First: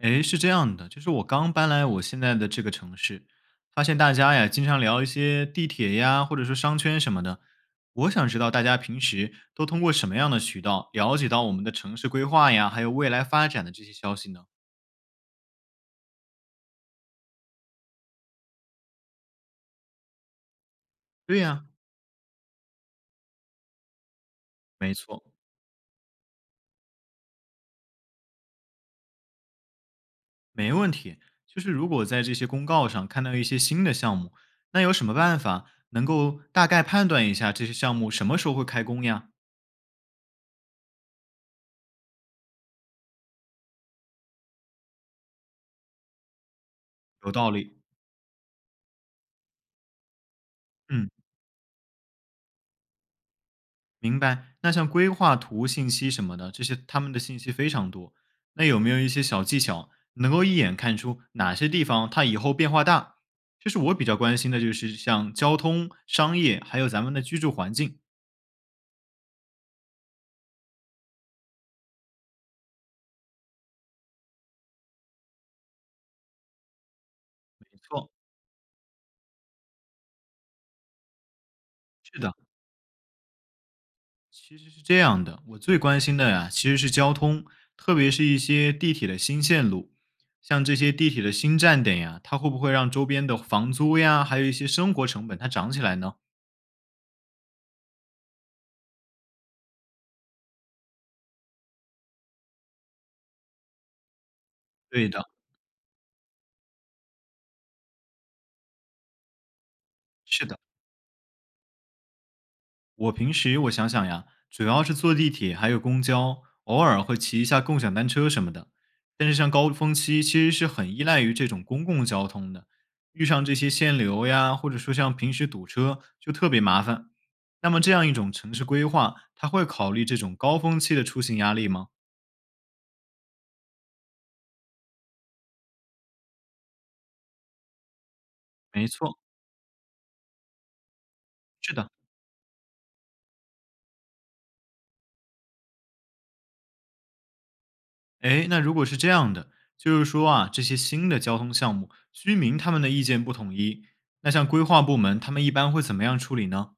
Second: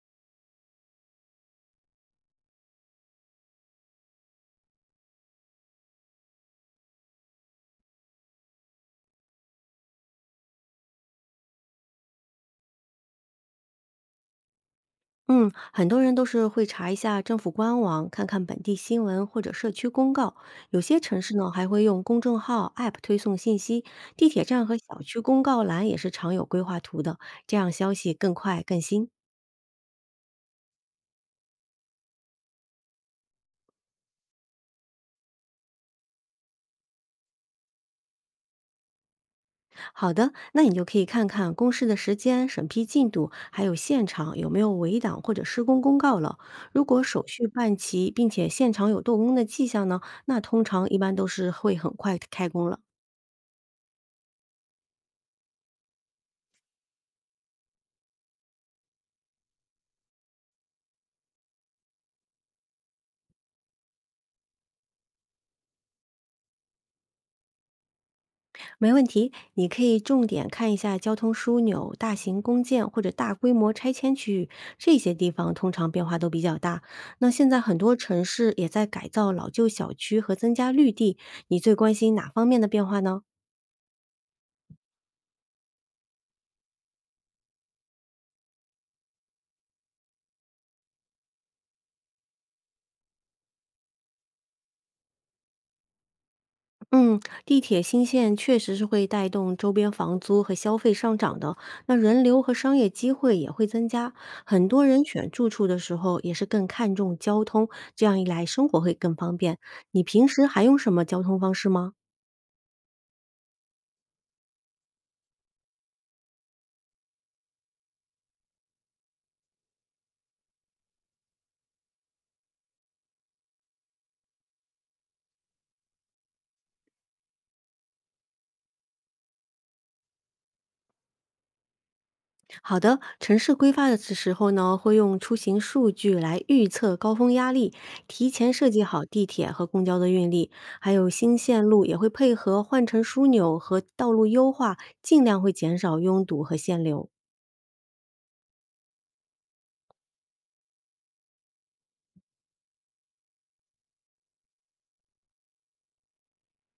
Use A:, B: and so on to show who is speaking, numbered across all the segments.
A: 诶，是这样的，就是我刚搬来我现在的这个城市，发现大家呀经常聊一些地铁呀，或者说商圈什么的。我想知道大家平时都通过什么样的渠道了解到我们的城市规划呀，还有未来发展的这些消息呢？
B: 嗯，很多人都是会查一下政府官网，看看本地新闻或者社区公告。有些城市
A: 对
B: 呢
A: 呀，
B: 还会用公众号、App 推送信息，地铁站和
A: 没
B: 小区
A: 错，
B: 公告栏也是常有规划图的，这样消息更快更新。
A: 没问题。就是如果在这些公告上看到一些新的项目，那有什么办法能够大概判断一下这些项目什么时候会开工呀？
B: 好的，那你就可以看看公示的时间、审批进度，还有现场有没有围挡或者施工公告了。如果手
A: 有
B: 续
A: 道
B: 办
A: 理，
B: 齐，并且现场有动工的迹象呢，那通常一
A: 嗯。
B: 般都是会很快开工了。
A: 明白。那像规划图信息什么的，这些他们的信息非常多，那有没有一些小技巧能够一眼看出哪些地方它以后变化大？就是我比较关心的，就是像交通、商业，还有咱们的居住环境。
B: 没问题，你可以重点看一下交通枢纽、大型公建或者大规模拆迁区域，这些地方通常变化都比较大。那现在很
A: 没
B: 多
A: 错，
B: 城市也在改造老旧小区和增加绿地，你最关心
A: 是
B: 哪
A: 的，
B: 方面的变化呢？
A: 其实是这样的。我最关心的呀，其实是交通，特别是一些地铁的新线路，像这些地铁的新站点呀，它会不会让周边的房租呀，还有一些生活成本它涨起来呢？
B: 嗯，地铁新线确实是会带动周边房租和消费上涨的，那人流和商业机会也会增加。很多人
A: 对的，
B: 选住处的时候也是更看重交通，这样一来生活会更方便。你平
A: 是
B: 时
A: 的。
B: 还用什么交通方式吗？
A: 我平时我想想,呀，主要是坐地铁还有公交，偶尔会骑一下共享单车什么的。但是像高峰期，其实是很依赖于这种公共交通的，遇上这些限流呀，或者说像平时堵车，就特别麻烦。那么这样一种城市规划，它会考虑这种高峰期的出行压力吗？
B: 好的，城市规划的时候呢，会用出行数据来预测高峰压力，提前设计
A: 没
B: 好
A: 错，
B: 地铁和公交的运力，还有新线
A: 是
B: 路
A: 的。
B: 也会配合换乘枢纽和道路优化，尽量会减少拥堵和限流。
A: 哎，那如果是这样的，就是说啊，这些新的交通项目，居民他们的意见不统一，那像规划部门他们一般会怎么样处理呢？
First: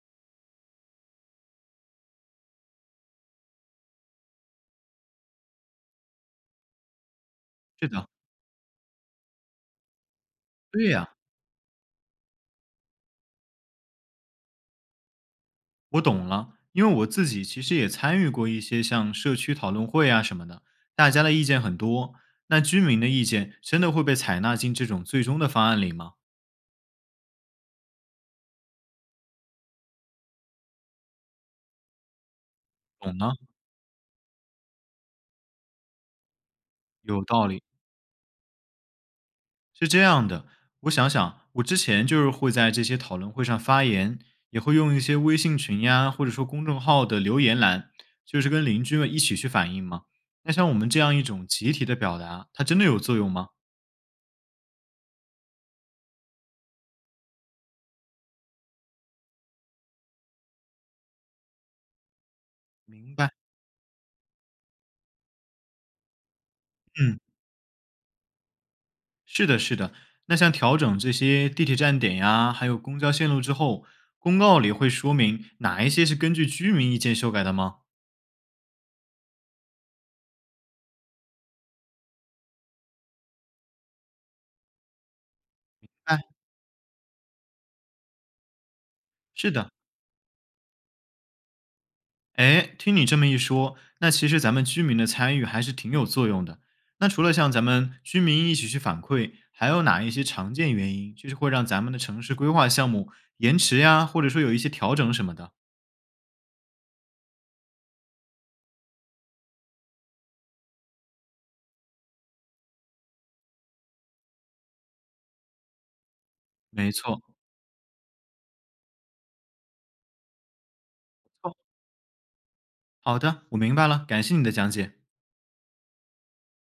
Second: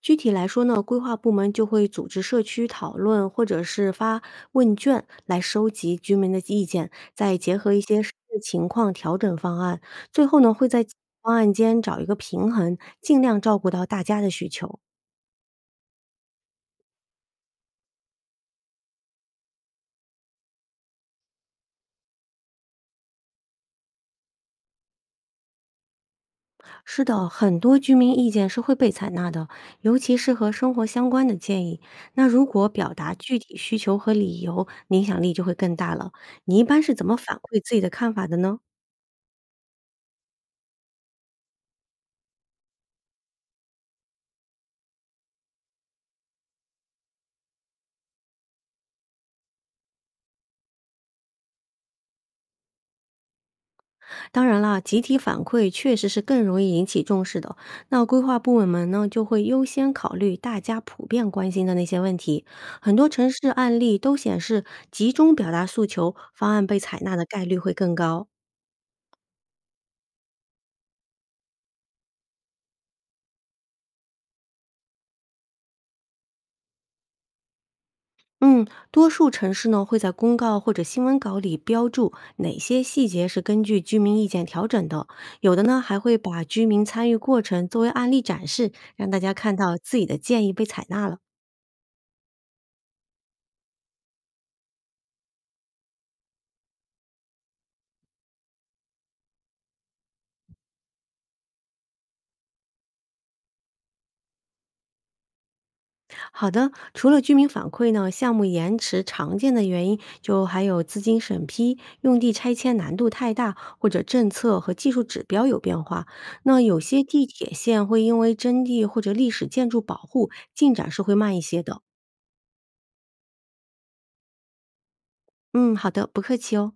B: 具体来说呢，规划部门就会组织社区讨论，或者是发问卷来收集居民的意见，再结合一
A: 是
B: 些
A: 的，
B: 实际情况调整方案，最后呢，会在
A: 对呀，
B: 方案间找一个平衡，尽量照顾到大家的需求。
A: 我懂了，因为我自己其实也参与过一些像社区讨论会啊什么的，大家的意见很多，那居民的意见真的会被采纳进这种最终的方案里吗？
B: 是的，很多居民意见是会被采纳的，尤其是和生活相关的建议。那如果表达
A: 懂呢，
B: 具体需求和理由，影响力就会更大了。你一般是怎么
A: 有
B: 反
A: 道
B: 馈
A: 理，
B: 自己的看法的呢？
A: 是这样的。我想想，我之前就是会在这些讨论会上发言，也会用一些微信群呀，或者说公众号的留言栏，就是跟邻居们一起去反映嘛。那像我们这样一种集体的表达，它真的有作用吗？
B: 当然啦，集体反馈确实是更容易引起重视的。那规划部门呢，就会优先考虑大家普遍关心的那些问题。很多
A: 明
B: 城
A: 白，
B: 市案例都显示，集中表达诉求，方案被采纳
A: 嗯。
B: 的概率会更高。
A: 是的，是的。那像调整这些地铁站点呀，还有公交线路之后，公告里会说明哪一些是根据居民意见修改的吗？
B: 嗯，多数城市呢会在公告或者新闻稿里标注哪些细节是根据居民意见调整的，有的呢还会
A: 哎，
B: 把居民参与过程作为案例展示，让大家
A: 是
B: 看
A: 的，
B: 到自己的建议被采纳了。
A: 哎，听你这么一说，那其实咱们居民的参与还是挺有作用的。那除了像咱们居民一起去反馈，还有哪一些常见原因，就是会让咱们的城市规划项目延迟呀，或者说有一些调整什么的？
B: 好的，除了居民反馈呢，项目延迟常见的原因就还有资金审批、用地拆迁难度太大，或者政策和技术指标有变化。那有
A: 没
B: 些
A: 错，
B: 地铁线会因为征地或者历史建筑保护，进展是会慢一
A: 哦
B: 些的。
A: 好的，我明白了，感谢你的讲解。
B: 嗯，好的，不客气哦。